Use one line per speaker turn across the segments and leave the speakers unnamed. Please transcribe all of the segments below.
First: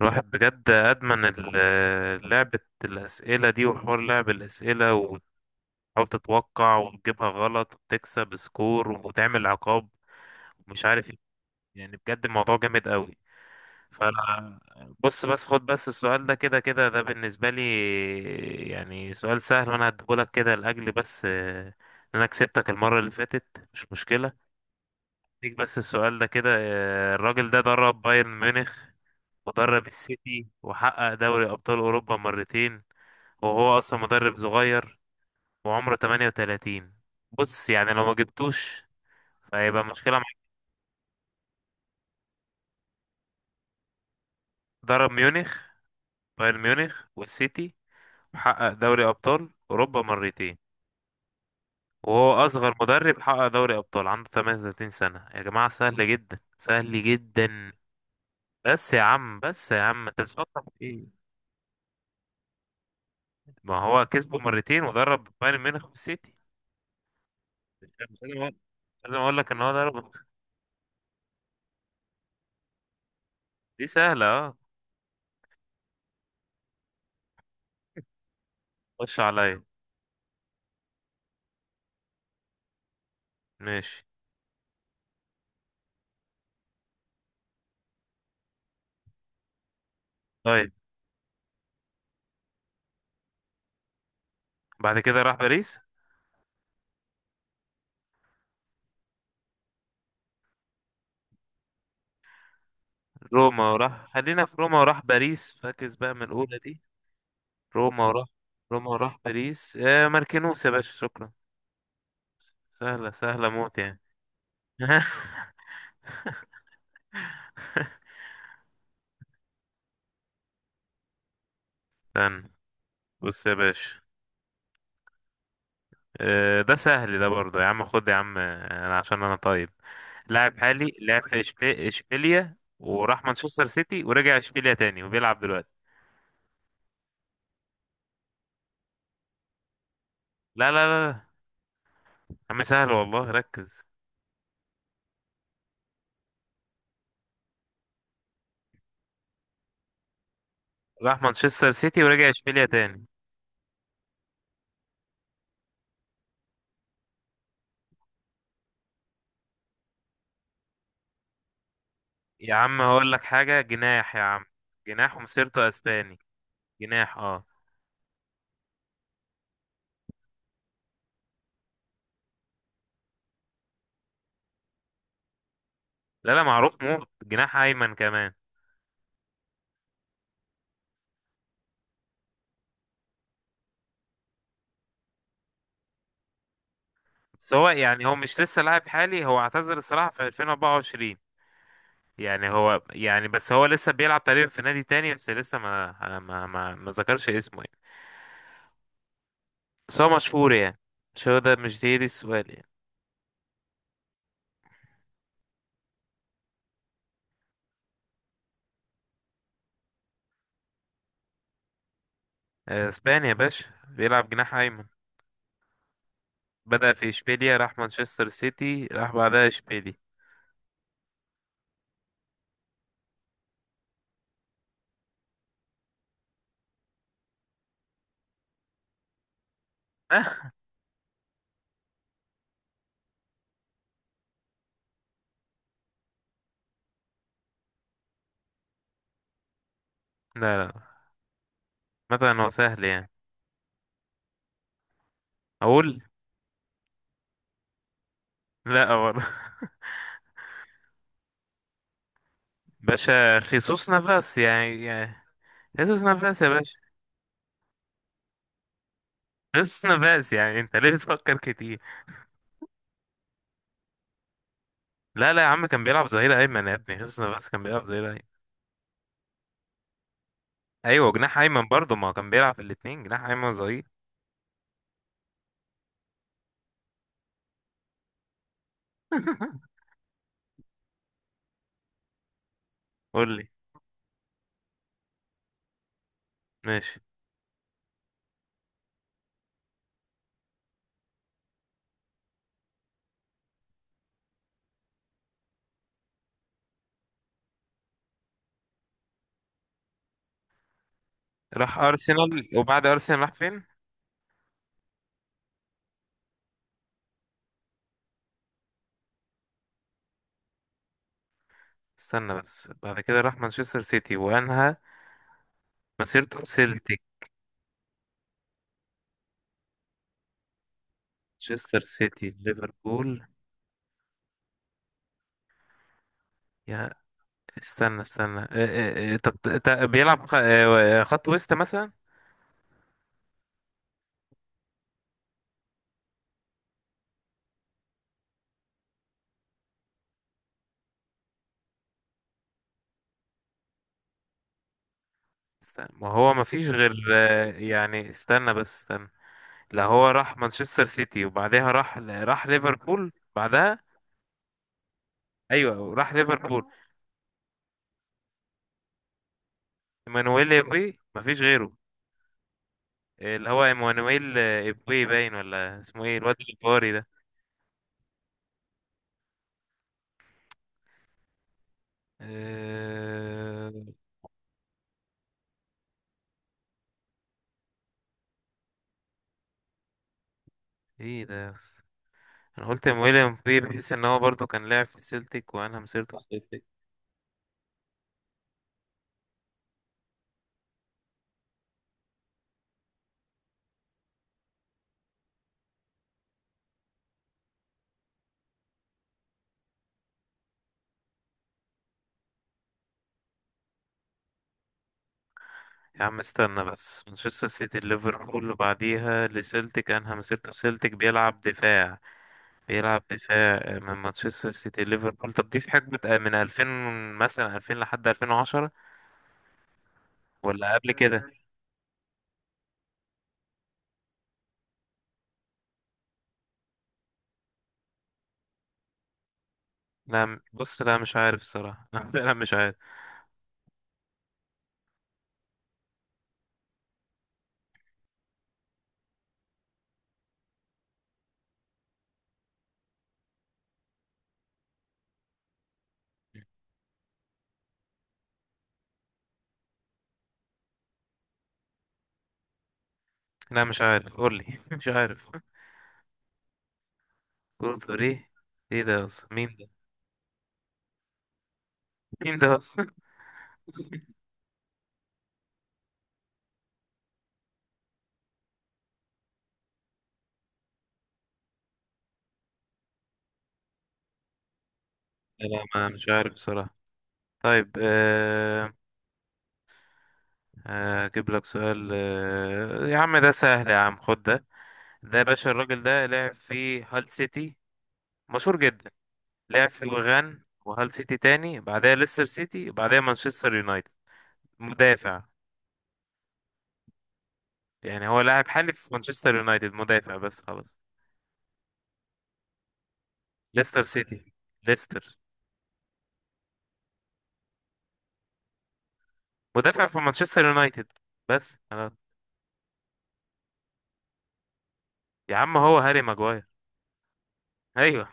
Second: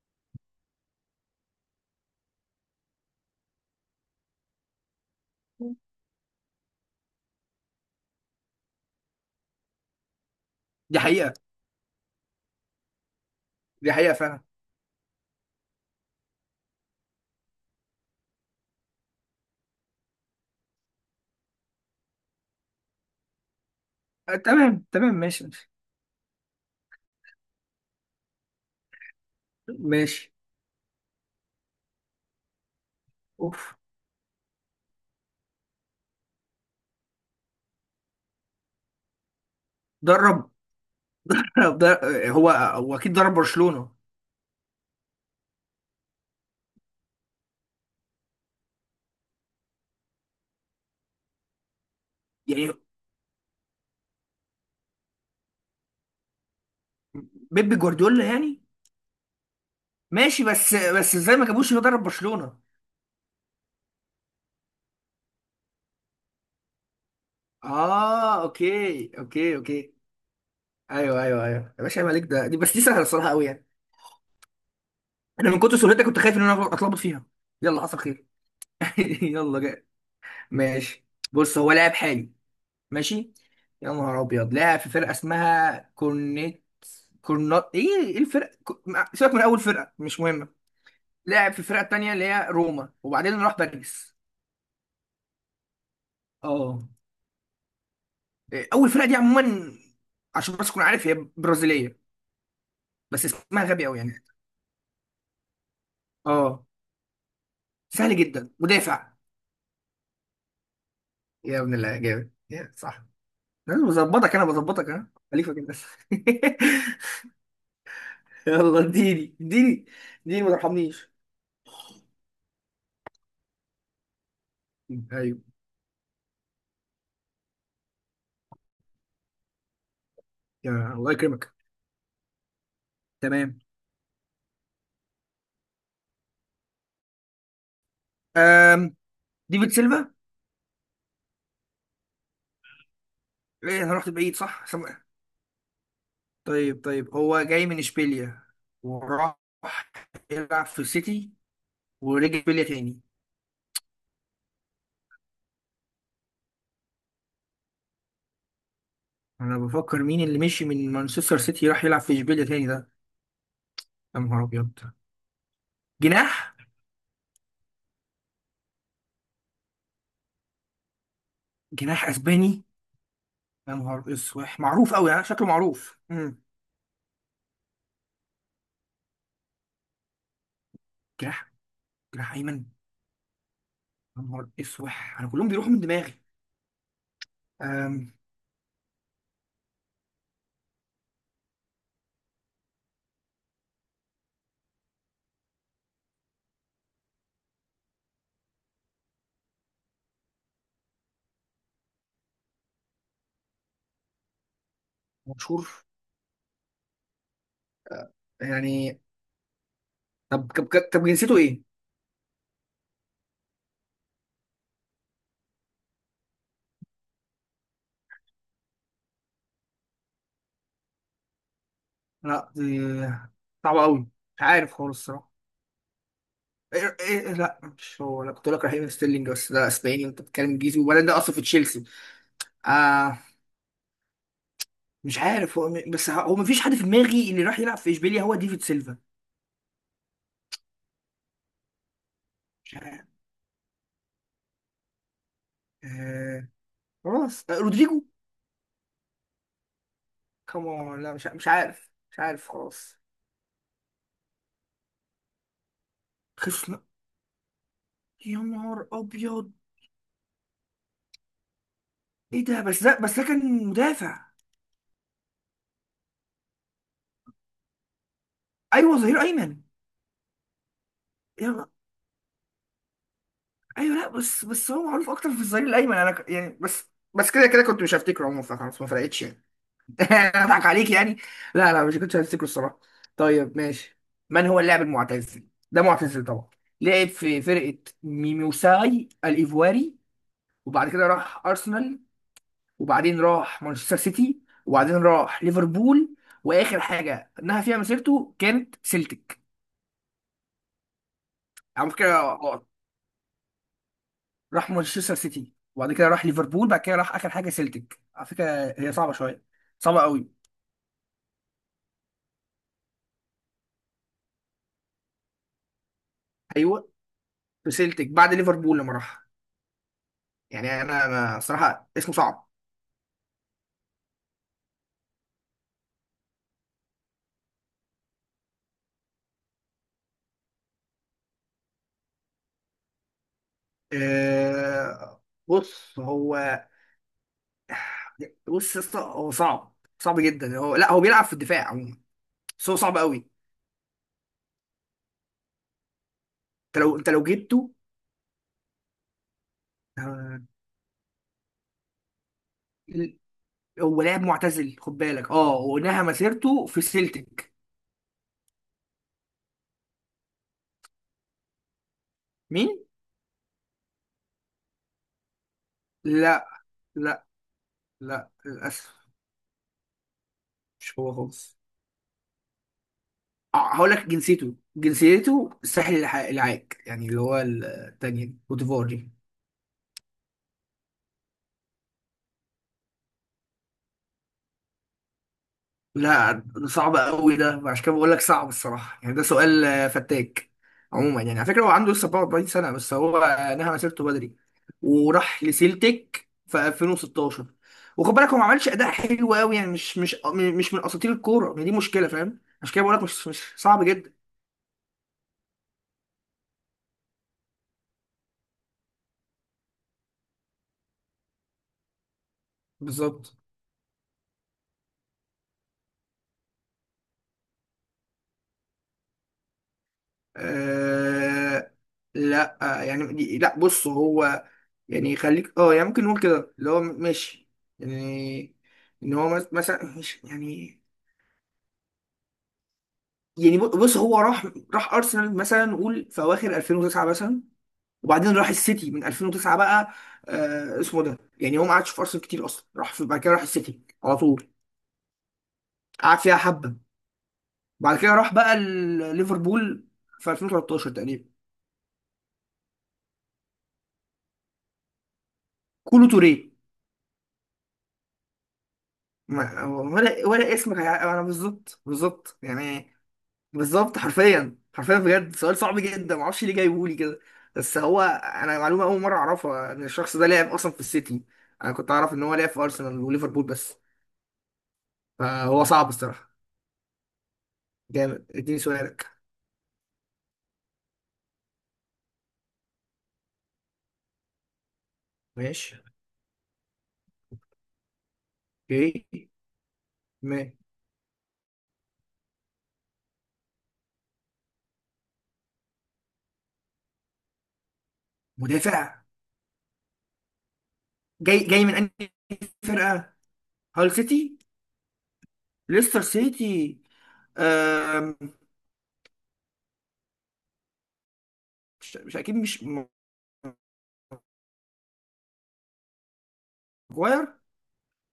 الواحد بجد أدمن لعبة الأسئلة دي وحوار لعب الأسئلة وتحاول تتوقع وتجيبها غلط وتكسب سكور وتعمل عقاب ومش
دي
عارف ايه.
حقيقة
يعني بجد الموضوع جامد قوي.
دي حقيقة فعلا.
فأنا بص، بس خد بس السؤال ده، كده ده بالنسبة لي يعني سؤال سهل، وأنا هديهولك كده لأجل بس إن أنا كسبتك المرة اللي فاتت، مش مشكلة
تمام تمام ماشي.
ليك. بس السؤال ده كده: الراجل ده درب بايرن ميونخ، مدرب
ماشي.
السيتي، وحقق دوري أبطال أوروبا مرتين،
اوف.
وهو أصلا مدرب صغير وعمره 38. بص يعني لو ما جبتوش فهيبقى مشكلة معاك.
درب. هو اكيد درب برشلونة.
درب ميونخ، بايرن ميونخ والسيتي، وحقق دوري أبطال أوروبا مرتين، وهو
يعني
أصغر مدرب حقق دوري أبطال، عنده 38 سنة يا جماعة. سهل جدا، سهل جدا.
بيب جوارديولا يعني.
بس يا عم، بس يا عم، أنت
ماشي.
بتفكر
بس
في
بس
إيه؟
ازاي ما جابوش؟ هو درب برشلونة.
ما هو كسبه مرتين ودرب بايرن ميونخ والسيتي. مش لازم
اه،
أقول،
اوكي
لازم أقول لك
اوكي
إن هو
اوكي.
درب.
ايوه ايوه ايوه يا باشا، عيب عليك. ده دي بس دي سهلة الصراحة قوي يعني.
دي سهلة اه.
انا من كتر سهولتها كنت خايف ان انا اتلخبط فيها. يلا، حصل خير.
خش
يلا
عليا.
جاي. ماشي. بص، هو لاعب حالي. ماشي. يا
ماشي.
نهار ابيض! لاعب في فرقة اسمها كورنيت، كورنا، ايه؟ ايه الفرق؟ سيبك من اول فرقه، مش مهمه.
طيب،
لعب في الفرقه التانيه اللي هي روما وبعدين راح باريس.
بعد كده راح باريس.
اه. إيه، اول فرقه دي عموما عشان بس تكون عارف هي برازيليه، بس اسمها
روما
غبي قوي
وراح،
يعني.
خلينا في روما وراح باريس. فاكس بقى من الأولى
اه،
دي. روما
سهل
وراح،
جدا.
روما
مدافع.
وراح باريس. آه ماركينوس يا باشا، شكرا.
يا ابن الله جامد. يا صح.
سهلة، سهلة موت
انا
يعني.
بظبطك انا بظبطك انا خليفه كده بس. يلا اديني اديني اديني، ما ترحمنيش.
استنى، بص يا باشا.
ايوه.
آه ده سهل ده برضه، يا عم خد يا عم، أنا عشان أنا طيب. لاعب حالي
يا الله
لعب في
يكرمك.
إشبيليا، وراح
تمام.
مانشستر سيتي، ورجع إشبيليا تاني، وبيلعب دلوقتي.
أم. ديفيد سيلفا.
لا لا لا لا. يا عم سهل والله،
ايه،
ركز.
انا رحت بعيد صح. طيب طيب، هو جاي من اشبيليا وراح يلعب في
راح
سيتي
مانشستر سيتي ورجع
ورجع اشبيليا
إشبيليا
تاني.
تاني.
انا بفكر مين اللي مشي من مانشستر سيتي راح يلعب في اشبيليا
يا
تاني
عم
ده.
هقول لك حاجة، جناح
يا
يا
نهار
عم.
ابيض!
جناح، ومسيرته اسباني.
جناح.
جناح اه.
جناح اسباني. يا نهار اسوح، معروف قوي يعني، شكله معروف.
لا لا، معروف موت، جناح ايمن كمان.
جناح، جناح ايمن. يا نهار اسوح، انا كلهم بيروحوا من دماغي.
بس هو يعني،
أم.
هو مش لسه لاعب حالي، هو اعتزل الصراحة في 2024. يعني هو يعني، بس هو لسه بيلعب تقريبا في نادي تاني، بس لسه ما ذكرش اسمه يعني. بس هو مشهور يعني. مش هو ده، مش دي السؤال يعني.
مشهور يعني. طب طب طب، جنسيته ايه؟
اسباني يا باشا، بيلعب جناح ايمن. بدأ في اشبيليا، راح مانشستر سيتي، راح بعدها اشبيليا.
لا، دي صعبة قوي. مش عارف خالص الصراحة. إيه إيه إيه، لا مش هو. انا كنت بقول لك رحيم ستيرلينج، بس ده اسباني انت بتتكلم انجليزي، وبعدين ده اصلا في تشيلسي. آه مش عارف هو هو مفيش حد في دماغي اللي راح يلعب في اشبيليا هو ديفيد سيلفا.
لا لا. مثلا هو
مش
سهل
عارف.
يعني. اقول.
آه، خلاص. رودريجو
لا برضه.
كمان. لا مش عارف خلاص.
باشا خيسوس نافاس يعني خيسوس نافاس يا
خسنا.
باشا.
يا نهار ابيض.
خيسوس نافاس يعني، انت ليه بتفكر كتير؟
ايه ده، بس ده بس ده كان مدافع.
لا لا يا عم، كان بيلعب ظهير ايمن يا ابني. خيسوس نافاس كان بيلعب ظهير ايمن.
ايوه، ظهير ايمن.
ايوه جناح ايمن
يلا.
برضه، ما هو كان بيلعب في الاتنين، جناح ايمن، ظهير.
ايوه، لا، بس هو معروف اكتر في الظهير الايمن، انا يعني بس كده كنت مش هفتكره عموما، فخلاص ما فرقتش يعني. اضحك عليك يعني. لا لا، مش كنتش هفتكره الصراحه.
قول لي.
طيب ماشي. من هو اللاعب المعتزل ده؟ معتزل طبعا.
ماشي.
لعب في فرقه ميموساي الايفواري، وبعد كده راح ارسنال، وبعدين راح مانشستر سيتي، وبعدين راح ليفربول، واخر حاجه انها فيها مسيرته كانت سيلتيك.
راح
على فكره،
ارسنال، وبعد ارسنال راح فين؟
راح مانشستر سيتي وبعد كده راح ليفربول، بعد كده راح اخر حاجه سيلتيك على فكره. هي صعبه شويه، صعبه قوي.
استنى بس، بعد كده راح مانشستر سيتي وانهى مسيرته في
ايوه،
سيلتيك.
في سيلتيك بعد ليفربول لما راح. يعني انا ما
مانشستر
صراحه اسمه
سيتي،
صعب.
ليفربول. يا استنى استنى اه اه اه. طب بيلعب خط وسط مثلا.
أه، بص هو بص يا اسطى، هو صعب صعب جدا. لا هو بيلعب في الدفاع عموما، بس هو صعب قوي.
استنى، ما هو ما فيش غير
انت لو جبته.
يعني، استنى بس استنى. لا هو راح
آه،
مانشستر سيتي وبعدها راح ليفربول بعدها.
هو لاعب معتزل خد بالك، اه،
ايوه
وانها
راح
مسيرته
ليفربول.
في سيلتيك.
ايمانويل ايبوي، ما فيش غيره.
مين؟
اللي هو ايمانويل ايبوي، باين ولا اسمه ايه الواد
لا
الباري ده؟
لا لا، للاسف مش هو خالص.
آه،
هقول لك جنسيته. الساحل العاج، يعني اللي هو التانية كوت ديفوار دي.
ايه ده يا أسطى؟ انا قلت ايمانويل ايبوي بحيث ان هو برضه كان لاعب في سيلتيك، وانا مسيرته في
لا،
سيلتيك.
ده صعب قوي ده، عشان كده بقول لك صعب الصراحه يعني. ده سؤال فتاك. عموما يعني، على فكره هو عنده لسه 44 سنه، بس هو نهى مسيرته بدري وراح لسيلتيك في 2016. وخد بالك هو ما عملش اداء حلو قوي يعني، مش من اساطير الكوره، ما دي مشكله فاهم، عشان كده بقول لك مش صعب جدا.
يا عم استنى بس، مانشستر سيتي، ليفربول، وبعديها لسيلتيك، انهى مسيرته في سيلتيك. بيلعب دفاع، بيلعب
بالظبط.
دفاع، من مانشستر سيتي ليفربول. طب دي في حقبة من 2000 مثلا، 2000 لحد 2010، ولا قبل كده؟
آه لا، يعني دي، لا بص هو. يعني خليك اه يعني، ممكن نقول كده اللي هو ماشي يعني، ان هو مثلا مش
لا
يعني.
بص، لا مش عارف الصراحة. لا فعلا مش عارف.
يعني بص هو راح ارسنال مثلا نقول في اواخر 2009 مثلا، وبعدين راح السيتي من 2009 بقى. اسمه ده يعني. هو ما قعدش في ارسنال كتير اصلا، راح في بعد كده راح السيتي على طول، قعد فيها حبه، بعد كده راح بقى ليفربول في 2013 تقريبا.
لا مش عارف، قول لي. مش عارف.
كولو توريه.
كول ايه؟ ايه ده اصلا، مين ده؟
ولا اسمك انا بالظبط. بالظبط
مين ده اصلا؟
يعني، بالظبط حرفيا حرفيا بجد، سؤال صعب جدا ما اعرفش ليه جايبهولي كده. بس هو انا معلومه اول مره اعرفها ان الشخص ده لعب اصلا في السيتي. انا كنت اعرف ان هو لعب في ارسنال وليفربول بس، فهو
لا، ما
صعب
مش
الصراحه.
عارف الصراحة. طيب
جامد. اديني سؤالك.
اجيب لك سؤال. يا عم ده سهل، يا عم خد ده. ده يا باشا،
ماشي.
الراجل ده لعب في هال سيتي، مشهور جدا،
اوكي.
لعب في الغان
ما-
وهال سيتي تاني، بعدها ليستر سيتي، بعدها مانشستر يونايتد، مدافع. يعني هو لاعب حالي في
مدافع.
مانشستر يونايتد، مدافع، بس خلاص.
جاي من انهي فرقه؟
ليستر
هال
سيتي.
سيتي.
ليستر.
ليستر سيتي. أم...
مدافع في مانشستر يونايتد، بس خلاص.
مش اكيد مش م-
يا عم هو هاري ماجواير.
ماجواير.
ايوه.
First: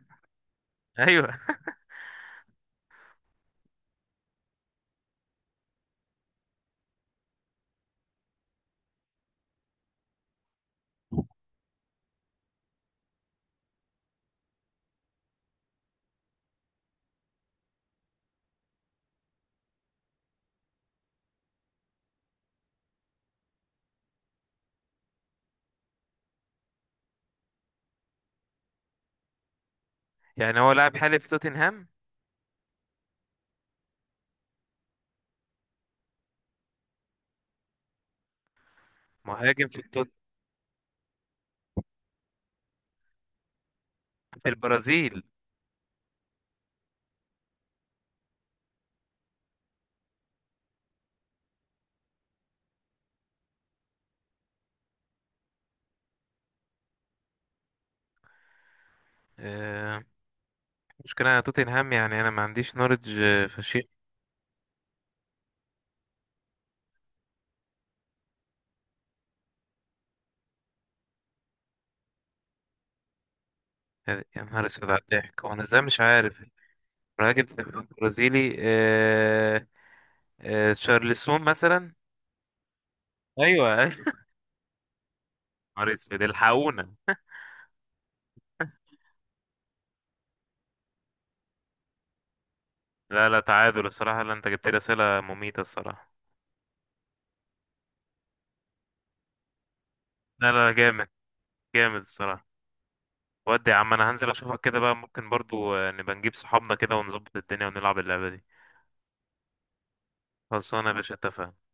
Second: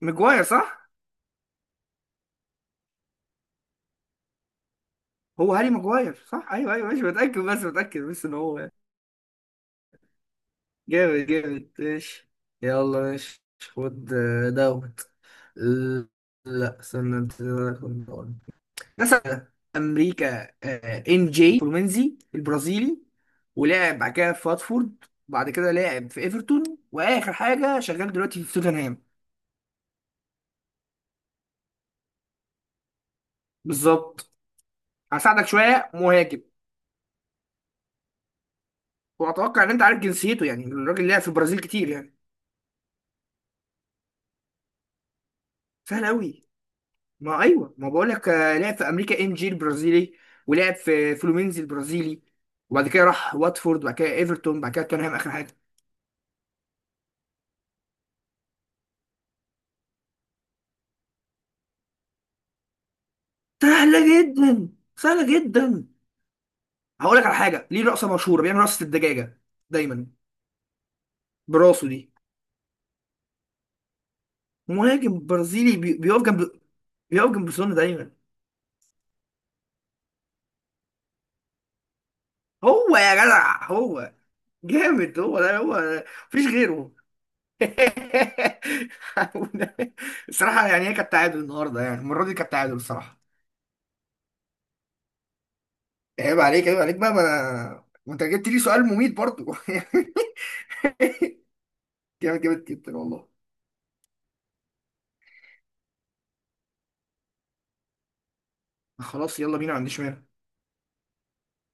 ماجواير صح.
ايوه.
هو هاري ماجواير صح. ايوه ايوه ماشي. بتاكد بس ان هو جامد. جامد ماشي. يلا ماشي. خد دوت ال- لا استنى انت، خد دوت. مثلا امريكا ان جي كرومنزي البرازيلي، ولعب بعد كده في واتفورد، بعد كده لعب في ايفرتون، واخر حاجه شغال دلوقتي في توتنهام.
يعني هو لاعب حالي في توتنهام.
بالظبط. هساعدك شويه، مهاجم. واتوقع
مهاجم
ان
في
انت عارف
التوت،
جنسيته يعني، الراجل لعب في البرازيل كتير يعني.
في البرازيل.
سهل قوي. ما ايوه ما بقول لك، لعب في امريكا ام جي البرازيلي ولعب في فلومينز البرازيلي، وبعد كده راح واتفورد، وبعد كده ايفرتون، وبعد كده توتنهام اخر حاجه.
آه. مشكلة انا توتنهام يعني، انا ما عنديش نولج فشيخ.
سهله جدا، سهله جدا. هقول لك على حاجه، ليه رقصه مشهوره، بيعمل رقصه الدجاجه دايما براسه دي.
يا نهار اسود على
مهاجم
الضحك، وانا
برازيلي،
ازاي مش عارف؟
بيقف
مهاجم
جنب سون دايما.
برازيلي آه. تشارلسون مثلا.
هو! يا جدع
ايوه ايوه.
هو. جامد، هو ده
نهار
هو.
اسود،
مفيش
الحقونا.
غيره. الصراحه يعني، هي كانت تعادل النهارده، يعني المره دي كانت تعادل الصراحه.
لا لا، تعادل الصراحه، لا، انت جبت لي اسئله مميته الصراحه.
عيب عليك، عيب عليك بقى، ما انت جبت لي سؤال مميت برضو.
لا لا، جامد، جامد
جامد،
الصراحه.
جامد جدا والله.
ودي يا عم انا هنزل اشوفك كده بقى، ممكن برضو نبقى نجيب صحابنا كده ونظبط الدنيا ونلعب اللعبه دي.
خلاص يلا بينا، ما عنديش مانع.
خلصانه يا باشا، اتفقنا.